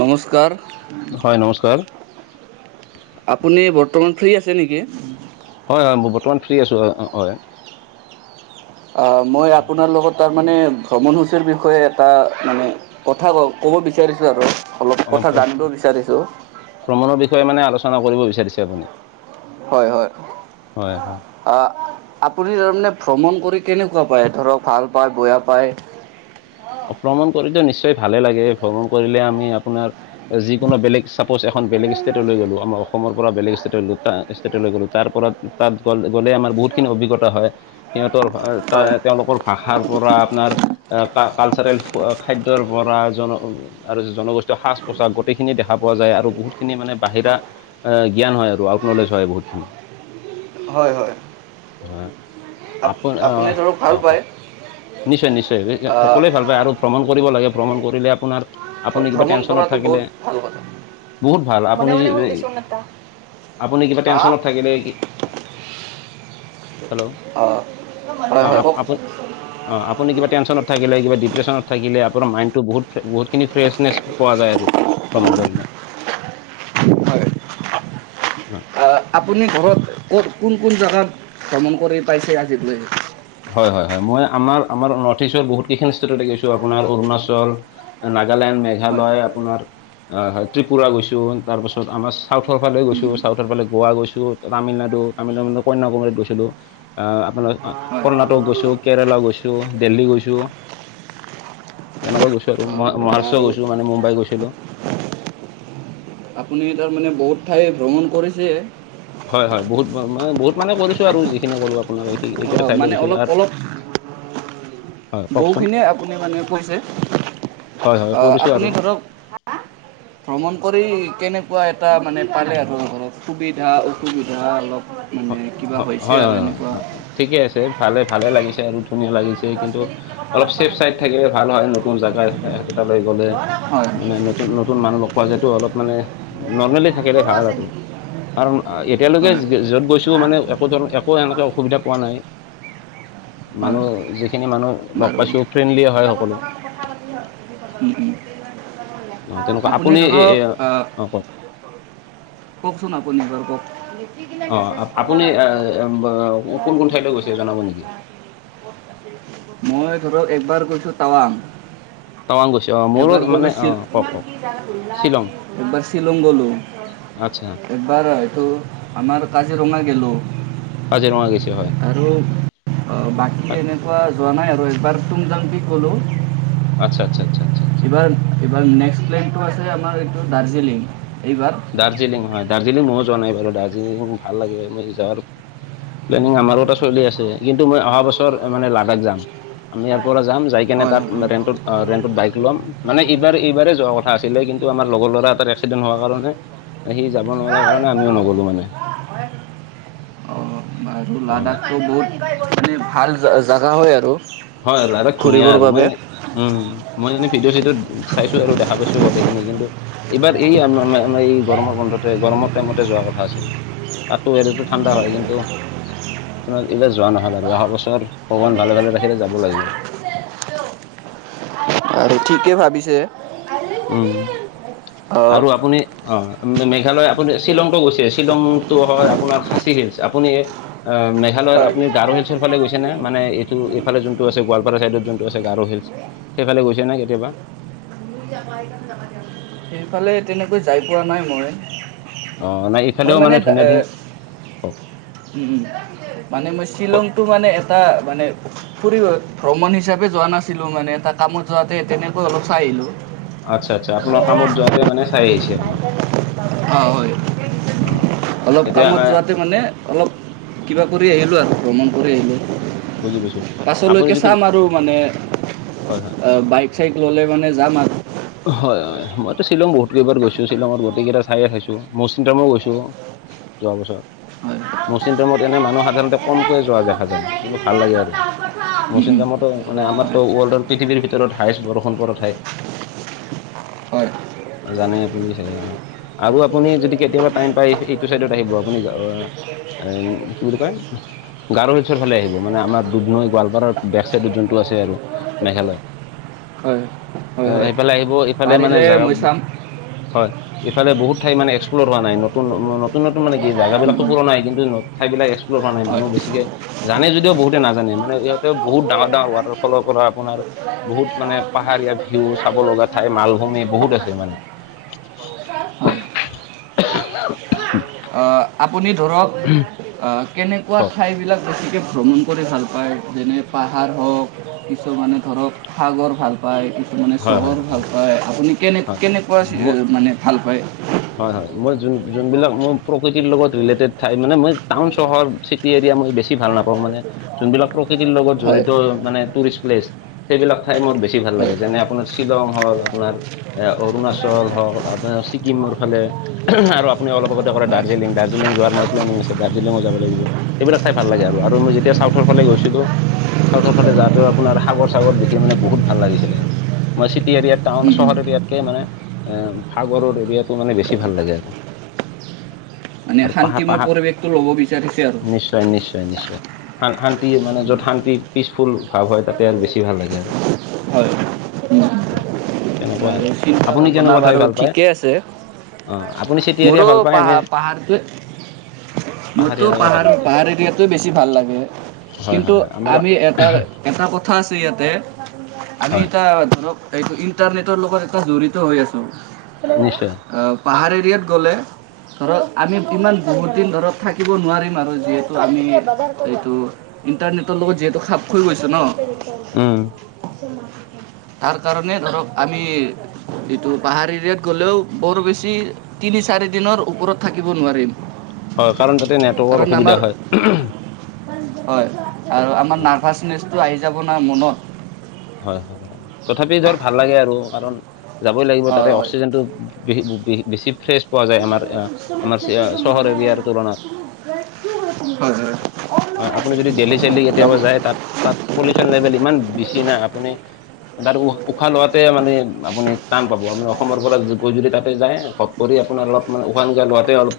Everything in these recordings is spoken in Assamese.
নমস্কাৰ। হয় নমস্কাৰ আপুনি বৰ্তমান ফ্ৰী আছে নেকি? হয়, হয়, মই বৰ্তমান ফ্ৰী আছোঁ, হয়। মই, আপোনাৰ লগত তাৰমানে ভ্ৰমণসূচীৰ, বিষয়ে এটা মানে কথা ক'ব বিচাৰিছোঁ আৰু। অলপ অঁ কথা, জানিব বিচাৰিছোঁ। ভ্ৰমণৰ বিষয়ে মানে, আলোচনা কৰিব বিচাৰিছে আপুনি। হয়, হয়। হয় হয় আপুনি তাৰমানে ভ্ৰমণ কৰি, কেনেকুৱা পায়? ধৰক ভাল পায়, বেয়া পায়। ভ্ৰমণ কৰিত নিশ্চয় ভালে লাগে, ভ্ৰমণ কৰিলে আমি আপোনাৰ যিকোনো বেলেগ চাপ'জ এখন বেলেগ ষ্টেটলৈ গ'লো, আমাৰ অসমৰ পৰা বেলেগ ষ্টেট, ষ্টেটলৈ গ'লো তাৰ পৰা তাত গ, গ'লে আমাৰ বহুতখিনি অভিজ্ঞতা হয়। সিহঁতৰ হয় তেওঁলোকৰ, ভাষাৰ পৰা আপোনাৰ ক, কালচাৰেল খাদ্যৰ পৰা, জন আৰু জনগোষ্ঠীয় সাজ পোছাক, গোটেইখিনি দেখা পোৱা যায় আৰু বহুতখিনি মানে বাহিৰা জ্ঞান হয় আৰু আউট নলেজ হয়, বহুতখিনি। হয়, হয়, হয় আপোন আপুনি আহ ধৰক, ভাল অ পায়। কওক নিশ্চয়, নিশ্চয়, সকলোৱে ভাল পায় আৰু ভ্ৰমণ কৰিব লাগে ভ্ৰমণ কৰিলে আপোনাৰ আপুনি কিবা ভ্ৰমণ টেনচনত কৰাটো বহুত থাকিলে, ভাল কথা বহুত ভাল মনে আপুনি মনে শুনি এ দিছো এটা আপুনি কিবা, হা টেনচনত থাকিলে ই হেল্ল, অঁ হয় অ, হয় কওক অ, আপুনি কিবা টেনশ্যনত থাকিলে কিবা, ডিপ্ৰেচনত থাকিলে, আপোনাৰ মাইণ্ডটো বহু, বহুত খিনি ফ্ৰেচনেছ পোৱা যায় আৰু। ভ্ৰমণ কৰিলে। হয়। উম, আপুনি ঘৰত ক'ত, কোন, কোন, জেগাত ভ্ৰমণ কৰি পাইছে আজিলৈ? হয়, হয়, হয়, মই আমাৰ আমাৰ নৰ্থ ইষ্টৰ বহুত কেইখন ষ্টেটত দেখিছোঁ, আপোনাৰ অৰুণাচল নাগালেণ্ড, হয় মেঘালয়, আপোনাৰ ত্ৰিপুৰা গৈছোঁ, তাৰপাছত আমাৰ চাউথৰ ফালে গৈছোঁ, উম, চাউথৰ ফালে গোৱা, গৈছোঁ। তামিলনাডু, তামিলনাডু কন্যাকুমাৰীত গৈছিলো, আহ আপোনালোক হয়। কৰ্ণাটক গৈছোঁ, কেৰেলা গৈছোঁ, দেল্লী গৈছোঁ। তেনেকৈ গৈছো আৰু অ', মহাৰাষ্ট্ৰ বাৰু গছো মানে, মুম্বাই গৈছিলো। আপুনি তাৰমানে, বহুত ঠাই ভ্ৰমণ কৰিছে। হয়, হয়, বহুত মই বহুত মানে কৰিছো আৰু যিখিনি ক'লো আপোনাৰ এইকেইটা অ', ঠাইলৈ মানে লৈ গৈছো অলপ আৰু অলপ হয় কওকচোন বহুখিনিয়ে আপুনি মানে কৈছে, হয় হয় কৰিছোঁ আপুনি আৰু ধৰক ভ্ৰমণ কৰি কেনেকুৱা এটা মানে, পালে আৰু ঘৰত সুবিধা, অসুবিধা অলপ। মানে হয়, কিবা হৈছে হয়, আৰু হয়, এনেকুৱা। হয়, ঠিকে আছে, ভালে-ভালে লাগিছে আৰু ধুনীয়া লাগিছে। দহ কিন্তু মিনিটকে কথা অলপ, ছেফ চাইড পাতবা থাকিলে ভাল হয়, নতুন জেগা এখোতালৈ, গ'লে লাগে। মানে হয়। নতুন, ন নতুন, মানুহ লগ পোৱা যটো অলপ মানে, নৰ্মেলি থাকিলে তোৰো ভাল আছে আৰু। নেকি? কাৰণ এতিয়ালৈকে হয়। য'ত গৈছো, মানে একো ধৰ, একো এনেকে অসুবিধা পোৱা নাই। হয়। মানুহ যিখিনি মানুহ লগ বাৰু পাইছোঁ, ফ্ৰেণ্ডলী হয় এতিয়া সকলো। বৰ্তমান কথা পাতি হয়। উম, উম, অ তেনেকুৱা আপুনি এ- ধৰক। এ, অ কওক কওকচোন, আপুনি নিৰ্ভৰ কওক। কিনে অ, মেছেজ কৰিব আপুনি লাগিব কোন কিমান কোন কি ঠাইলৈ কথা গৈছে, কি জনাব নেকি? ঘটনা কি মই ধৰক, এবাৰ গৈছোঁ তাৱাং। টাৱাং গৈছে অ মোৰো এবাৰ মানে ক'লো অ চিল কওক কওক শ্বিলং এবাৰ চিলং গ'লো। আচ্ছা। একবাৰ হয়তো আমি কাজিৰঙা গ'লোঁ। কাজিৰঙা গেছে হয়। আৰু অ', বাকী এনেকুৱা যোৱা নাই আৰু। এবাৰ টুংটাংকে গ'লোঁ। আচ্ছা আচ্ছা আচ্ছা আচ্ছা। এইবাৰ, এইবাৰ নেক্স প্লেনটো আছে আমাৰ, এইটো দাৰ্জিলিং এইবাৰ। দাৰ্জিলিং হয়, দাৰ্জিলিং। ময়ো যোৱা নাই বাৰু। দাৰ্জিলিং ভাল লাগে, মই যাবাৰ। প্লেনিং আমাৰো এটা চলি আছে, কিন্তু মই অহা বছৰ মানে লাডাখ যাম। আমি ইয়াৰ হয় পৰা যাম, যায় কেনে, হয় হয় তাত কি ক'ব ৰেণ্টত ৰেণ্টত বাইক লম। মানে, এইবাৰ এইবাৰেই যোৱা কথা আছিলে, কিন্তু আমাৰ লগৰ লৰা এটাৰ এক্সিডেণ্ট হোৱাৰ কাৰণে। সি যাব ঐ নোৱাৰা কাৰণে, সৰু আমিও নগলোঁ মানে। হয় অঁ অ লাডাখটো বহুত মানে ভাল জাগা জাগা হয় আৰু। হয়, ৰাধক ধুনীয়া, ঘূৰিবৰ আৰু বাবে মইয়ে মানে। উম, মই মানে ভিডিঅ' চিডিঅ' চাইছোঁ আৰু দেখা পাইছোঁ গোটেইখিনি, কিন্তু। এইবাৰ, আমাৰ এই গৰমৰ বন্ধতে, গৰমৰ টাইমতে যোৱা কথা আছিলে। তাতো [inaudible] ঠাণ্ডা হয়, কিন্তু। আপোনাৰ এইবাৰ যোৱা নহল আৰু অহা বছৰ ভগৱানে মামে ভালে ভালে ৰাখিনা ৰাখিলে যাব লাগিব। আৰু ঠিকেই ভাবিছে। আইলি উম, সেদিন অঁ আৰু আপুনি। অঁ, মেঘালয়। আপুনি শ্বিলংটো গৈছে? শ্বিলংটো হয় আপোনাৰ খাচী হিলছ, আপুনি? আহ, মেঘালয়ৰ হয়। আপুনি মুজি গাৰ আপোনাৰ হৈছিল। এইখন ইফালে যাবা গৈছে নে? দিবি মুজি মানে, এইটো এইফাল, যোনটো আছে গোৱালপাৰা চাইডত, যোনটো আছে গাৰো হিলছ। সেইফালে গৈছে নাই কেতিয়াবা। আপোনাৰ সেইফালে তেনেকৈ যাই পোৱা নাই মই। অ, নাই এইফালেও মানে ধুনীয়া ধুনীয়া অ। উম, উম, মানে, মই শ্বিলংটো মানে এটা মানে। ফুৰিব, ভ্ৰমণ হিচাপে যোৱা নাছিলোঁ মানে, তাৰ কামত যাওঁতেই তেনেকৈ অলপ চাই আহিলোঁ। আচ্ছা, আচ্ছা, আপোনাৰ কামত যোৱাতে মানে চাই আহিছে। আপুনি অ হয়, অ অলপ এতিয়া কামত আহ, যোৱাতে মানে। অলপ কিবা কৰি আহিলোঁ আৰু ভ্ৰমণ কৰি আহিলোঁ। বুজি পাইছো আপুনি পাছলৈকে যদি চাম আৰু মানে। হয় হয়। বাইক চাইক ল'লে মানে যাম আৰু। হয়, মইতো শ্বিলং বহুত কেইবাৰ গৈছোঁ। শ্বিলঙত গতিকেইটা চাই, খাইছোঁ, মৌচিন্তামো গৈছোঁ। যোৱা বছৰ। হয়। মচিন টাইমত এনে মানুহ সাধাৰণতে কমকৈয়ে যোৱা দেখা যায়, কিন্তু ভাল লাগে আৰু। উম, মৌচিন্দ্ৰামটো মানে উম। আমাৰটো ৱৰ্ল্ডৰ পৃথিৱীৰ ভিতৰত হায়েষ্ট বৰষুণ পৰা ঠাই। হয়। জানেই আপুনি চাগে আৰু ন আৰু আপুনি যদি কেতিয়াবা টাইম পায় এইটো চাইডত আহিব আপুনি আহ কি বুলি কয় গাৰু হিলছৰ ফালে আহিব মানে আমাৰ দুধনৈ গোৱালপাৰাৰ বেক চাইডত যোনটো আছে আৰু মেঘালয় হয় -হয়- হয় ইফালে আহিব ইফালে মানে পাৰিলে জাগা মই চাম হয় ইফালে বহুত ঠাই মানে এক্সপ্ল'ৰ হোৱা নাই নতুন নতুন নতুন মানে কি হয় জাগাবিলাক পোৰণা নাই কিন্তু ঠাই বিলাক একস্ বস্ত হোৱা নাই মানুহ বেছিকে জানে যদিও বহুতে নাজানে মানে ইহঁতে বহুত ডাঙৰ ডাঙৰ ৱাটাৰফলৰ পৰা আপোনাৰ বহুত মানে পাহাৰীয়া ভিউ চাব লগা ঠাই মালভূমি বহুত আছে মানে হয় আহ আপুনি ধৰক কেনেকুৱা হয় ঠাইবিলাক বেছিকৈ ভ্ৰমণ কৰি ভাল পায় যেনে পাহাৰ হওক কিছুমানে ধৰক সাগৰ ভাল পায় মানে হয় চহৰ হয় হয় ভাল পায় আপুনি কেনে হয় কেনেকুৱা মই মানে ভাল পায় হয় হয় মই যোন যোনবিলাক মোৰ প্ৰকৃতিৰ লগত ৰিলেটেড ঠাই মানে মই টাউন চহৰ টি এৰিয়া মই বেছি ভাল নাপাওঁ মানে যোনবিলাক প্ৰকৃতিৰ লগত হয় জড়িত মানে টুৰিষ্ট প্লেচ সেইবিলাক ঠাই মোৰ বেছি ভাল হয় লাগে যেনে আপোনাৰ শ্বিলং হ'ল আপোনাৰ এ অৰুণাচল হওক আপোনাৰ ছিকিমৰ ইফালে আৰু আপুনি অলপ আগতে ক'লে হয় দাৰ্জিলিং দাৰ্জিলিং যোৱাৰ মোৰ প্লেনিং আছে দাৰ্জিলিঙো যাব লাগিব এইবিলাক চাই ভাল লাগে আৰু আৰু মই যেতিয়া চাউথৰ ফালে গৈছিলো চাউথৰ ফালে যাওঁতে আপোনাৰ সাগৰ চাগৰ দেখি মানে বহুত ভাল লাগিছিল আৰু মই চিটি এৰিয়াত টাউন চহৰ এৰিয়াতকে মানে সাগৰৰ এৰিয়াত মোৰ মানে বেছি ভাল লাগে আৰু মানে আৰু শান্তিময় পৰিৱেশটো ল'ব বিচাৰিছে আৰু হয় নিশ্চয় নিশ্চয় শান শান্তি মানে য'ত শান্তি পিচফুল ভাৱ হয় তাতে আৰু বেছি ভাল লাগে আৰু হয় তেনেকুৱা বাৰু আৰু চিন্তা আপুনি ভাৱনা কেনেকুৱা ঠাই বাৰু ভাল পায় ঠিকেই আছে অ আপুনি চিটি এৰিয়া মোৰো ভাল পায় নে পাহাৰ পাহাৰটো মোৰতো পাহাৰীয়া জেগা ভাল পাহাৰ লাগে পাহাৰ এৰিয়াতো বেছি ভাল লাগে হয় কিন্তু হয় হয় আমাৰ আমি এটা এটা কথা আছে ইয়াতে আমি হয় এতিয়া ধৰক এইটো ইণ্টাৰনেটৰ লগত এটা জড়িত হৈ আছো নিশ্চয় অ পাহাৰ এৰিয়াত গ'লে ধৰক আমি ইমান বহুত দিন ধৰক থাকিব নোৱাৰিম আৰু যিহেতু আমি এইটো ইণ্টাৰনেটৰ লগত যিহেতু খাপ হৈ গৈছে ন উম তাৰ কাৰণে ধৰক আমি যিটো পাহাৰ এৰিয়াত গ'লেও বৰ বেছি তিনি চাৰি দিনৰ ওপৰত থাকিব নোৱাৰিম হয় কাৰণ তাতে নেটৱৰ্কৰ কাৰণ আমাৰ অসুবিধা হয় হয় আৰু আমাৰ অ' নাৰ্ভাচনেচটো আহি যাব না মনত হয় তথাপি ধৰ ভাল লাগে আৰু কাৰণ যাবই লাগিব হয় তাতে হয়। অক্সিজেন টো হ [unintelligible] বেছি ফ্ৰেছ পোৱা যায় আমাৰ আ আমাৰ ত চে যে আ চহৰ মজা আহ এৰিয়াৰ ন তুলনাত ব কি তম [unintelligible] হয় আপুনি যদি দেল্হি চাইলি কেতিয়াবা যায় তাত তাত পলিউচন লেভেল ইমান বেছি না পুনে তাত উ-উশাহ লোৱাতে মানে আপুনি টান পাব, আপুনি অসমৰ পৰা গৈ যদি তাতে যায় কৰি আপোনাৰ অলপ মানে উশাহ-নিশাহ লোৱাতে অলপ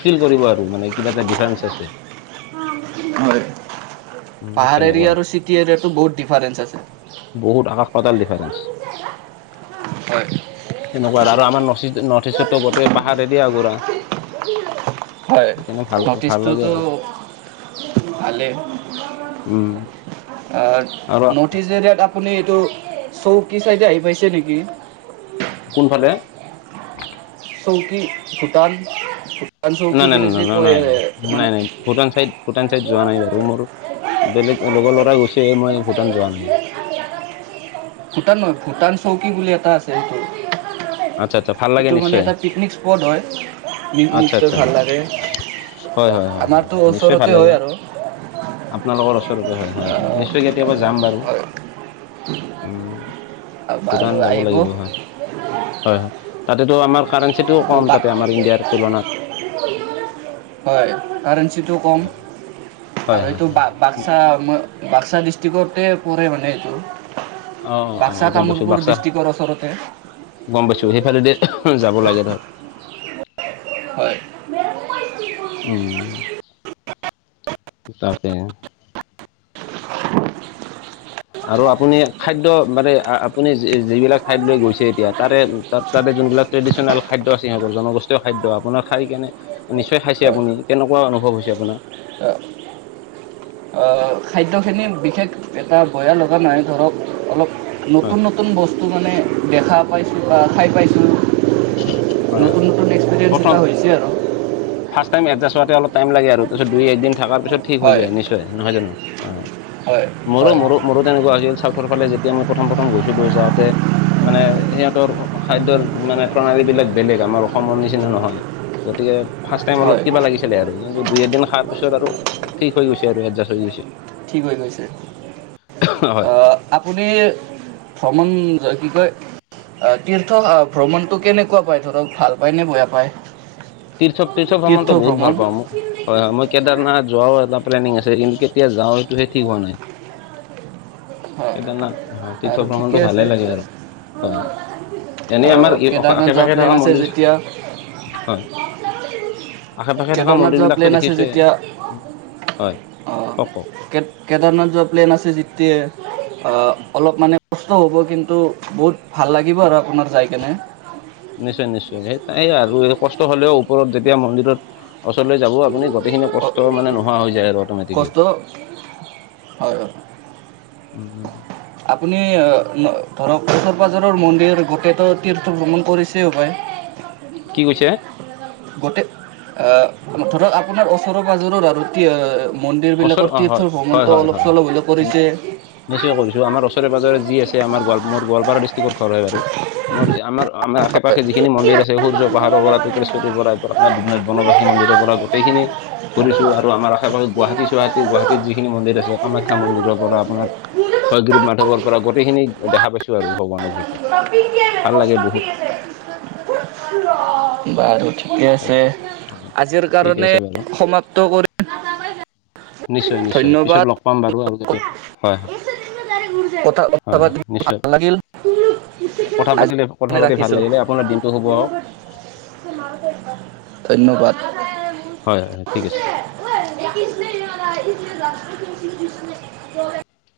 ফিল কৰিব আৰু মানে, কিবা এটা ডিফাৰেঞ্চ আছে। হয়। পাহাৰ এৰিয়া উম, আৰু চিটি তেনেকুৱা আৰু এৰিয়াটো বহুত ডিফাৰেন্ঞ্চ আছে। বহুত আকাশ-পাতাল ডিফাৰেঞ্চ। হয় তেনেকুৱা আৰু আমাৰ নচি হয় সেইকাৰণে ভাল ভাল লাগে টিছতুটো আৰু ভালে। উম আৰু নৰ্থ ইষ্ট এেৰিয়াত আপুনি এইটো, চৌকি চাইডে আহি পাইছে নেকি? কোনফালে? চৌকী, ভূটান। ভূটান চৌকী নাই, নাই, নাই, ন, বুলি যি ন, কয় নাই, মানে নাই, নাই, ভূটান চাইদ, ভূটান চাইড যোৱা নাই বাৰু। মোৰ বেলেগ, লগৰ ল'ৰা গৈছে, মই ভূটান যোৱা নাই। ভূটান নহয়, ভূটান চৌকী বুলি এটা আছে হেইটো। আটছা, আটছা। ভাল লাগে নিশ্চয়। এটা পিকনিক স্পট হয়, পিকনিক আচ্ছা গৈ আচ্ছা ভাল লাগে। হয় হয় হয় হয় আমাৰটো হয় নিশ্চয় ভাল ওচৰতে লাগিব হয় আৰু। আপোনালোকৰ ওচৰতে, হয়, হয়। আহ, নিশ্চয় কেতিয়াবা যাম বাৰু। হয় উম, ভূটান যাব লাগিব হয় [unintelligible] হয়, হয়। তাতেটো আমাৰ কাৰেঞ্চিটোও এইটো কম, বা- তাতে আমাৰ ইণ্ডিয়াৰ তুলনাত। হয়। কাৰাৰেঞ্চিটো কম হয় আৰু হয় এইটো হয় বাপ বাক্সা, বাক্সা ডিষ্ট্ৰিকতে পৰে মানে এইটো। অ, অ, অ। বাক্সা গম পাইছো। কামৰূপৰ বাক্সা ডিষ্ট্ৰিক্টৰ ওচৰতে গম পাইছো, সেইফালেদি যাব লাগে ধৰ। হয়। উম, তাকে। আৰু আপুনি খাদ্য, মানে আপুনি যিবিলাক ঠাইত লৈ গৈছে এতিয়া, তাৰে তাত, তাতে যোনবিলাক ট্ৰেডিচনেল খাদ্য আছে সিহঁতৰ, জনগোষ্ঠীয় খাদ্য, আপোনাৰ খাই কেনে নিশ্চয় খাইছে হয় আপুনি, কেনেকুৱা অনুভৱ হৈছে আপোনাৰ? অ, খাদ্যখিনি বিশেষ এটা বেয়া লগা নাই। ধৰক অলপ নতুন, নতুন হয় নতুন বস্তু মানে, দেখা পাইছোঁ বা খাই পাইছোঁ। হয়। নতুন নতুন এক্সপিৰিয়েঞ্চ এটা প্ৰথম হৈছে আৰু ফাৰ্ষ্ট টাইম এডজাষ্ট হোৱাতে অলপ টাইম লাগে আৰু তাৰ পাছত, দুই, একদিন থকাৰ পিছ ঠিক হৈ হয় যায়। নিশ্চয় নিশ্চয়, নহয় জানো? অ, হয় মোৰো, হয় মোৰো, মোৰো তেনেকুৱা হৈছিল। চাউথৰ ফালে যেতিয়া মই প্ৰথম, প্ৰথম গৈছিলোঁ, যাওঁতে মানে, সিহঁতৰ, খাদ্যয়ৰ মানে প্ৰণালী বিলাক বেলেগ, আমাৰ অসমৰ নিচিনা নহয়, গতিকে ফাৰ্ষ্ট টাইম হয় অলপ কিবা লাগি ছিলে আৰু কিন্তু, দুই, এদিন খোৱাৰ পিছত আৰু ঠিক হৈ গৈছে আৰু এডজাষ্ট হৈ গৈছে। ঠিক হৈ গৈছে। [unintelligible] আপুনি, [unintelligible] কি কয়? অ, তীৰ্থ ভ্ৰমণটো কেনেকুৱা পাই, ধৰক ভাল পায় নে, বেয়া পায়? তীৰ্থ, তীৰ্থ ভ্ৰমণটো বহুত ভাল পাওঁ মই। হয়, হয়। মই কেদাৰনাথ যোৱাও এটা প্লেনিং আছে, কিন্তু কেতিয়া যাওঁ সেইটো হে ঠিক হোৱা নাই। হয় কেদাৰনাথ, অ, তীৰ্থ আৰু ঠিকে ভ্ৰমণটো আছে ভালে লাগে আৰু। হয় এনেই আহ আমাৰ কেদাৰনাথ আশে যোৱা পাশে প্লেন থকা আছে মন্দিৰ যেতিয়া হয় আশে পাশে থকা কেদাৰনাথ যোৱা মন্দিৰবিলাকতো প্লেন আছে দেখিছোৱেই যেতিয়া হয় কওক কে কেদাৰনাথ যোৱা প্লেন আছে যেতিয়া অ অলপ মানে কষ্ট হ'ব কিন্তু বহুত ভাল লাগিব আৰু আপোনাৰ যাই কেনে নিশ্চয় নিশ্চয় সেই তাই আৰু কষ্ট হলেও ওপৰত যেতিয়া মন্দিৰত ওচৰলৈ যাবও আপুনি গোটেইখিনি কষ্ট মানে নোহোৱা হৈ যায় আৰু অট'মেটিকেলি কষ্ট হয় হয় উম হুম আপুনি ধৰক ওচৰ পাজৰৰ মন্দিৰ গোটেইটো তীৰ্থ ভ্ৰমণ কৰিছেই পায় কি কৈছে গোটেই আহ ধৰক আপোনাৰ ওচৰৰ পাজৰৰ আৰু তি ওচৰ মন্দিৰবিলাকৰ অ হয় তীৰ্থ হয় ভ্ৰমণটো হয় অলপ হয় হয় চলপ হ'লে নি- কৰিছে নিশ্চয় কৰিছোঁ আমাৰ ওচৰে পজৰে যি আমাৰ গোৱাম গোৱলপাৰা ডিষ্ট্ৰিক্টৰ ঘৰ হয় বাৰু মোৰ আমাৰ আমাৰ আশে পাশে যিখিনি মন্দিৰ আছে সূৰ্য পাহাৰৰ পৰা তোক্বৰ পৰা আাৰ বনবাসী মন্দিৰৰ পৰা গোটেইখিনি ফুৰিছোঁ আৰু আমাৰ আশে পাশে গুৱাহাটীুৱাহাটী গুৱাহাটত যিখিনি মন্দিৰ আছে কামাখ্যা মন্দিৰৰ পৰা আপোনাৰ হয় গৰীব মাধ্ধৱৰ পৰা বাৰু গোটেইখিনি দেখা পাইছো আৰু ভগৱানৰ কৃপাত বাৰু থিকে ভাল লাগে বহুত আছে তেনেকুৱা হয় আজিৰ ঠিক কাৰণে আছে বাৰু সমাপ্ত কৰি নিশ্চয় নিশ্চয় পিছত ধন্যবাদ লগ পাম বাৰু আৰু কেতিয়াবা হয় হয় কথা কথা হয় হয় পাতি ভাল নিশ্চয় লাগিল কথা আজি পাতিলে কথা পাতি ভাল ৰাখিছোঁ লাগিলে আপোনাৰ দিনটো শুভ হওক ধন্যবাদ হয় ঠিক আছে [unintelligible]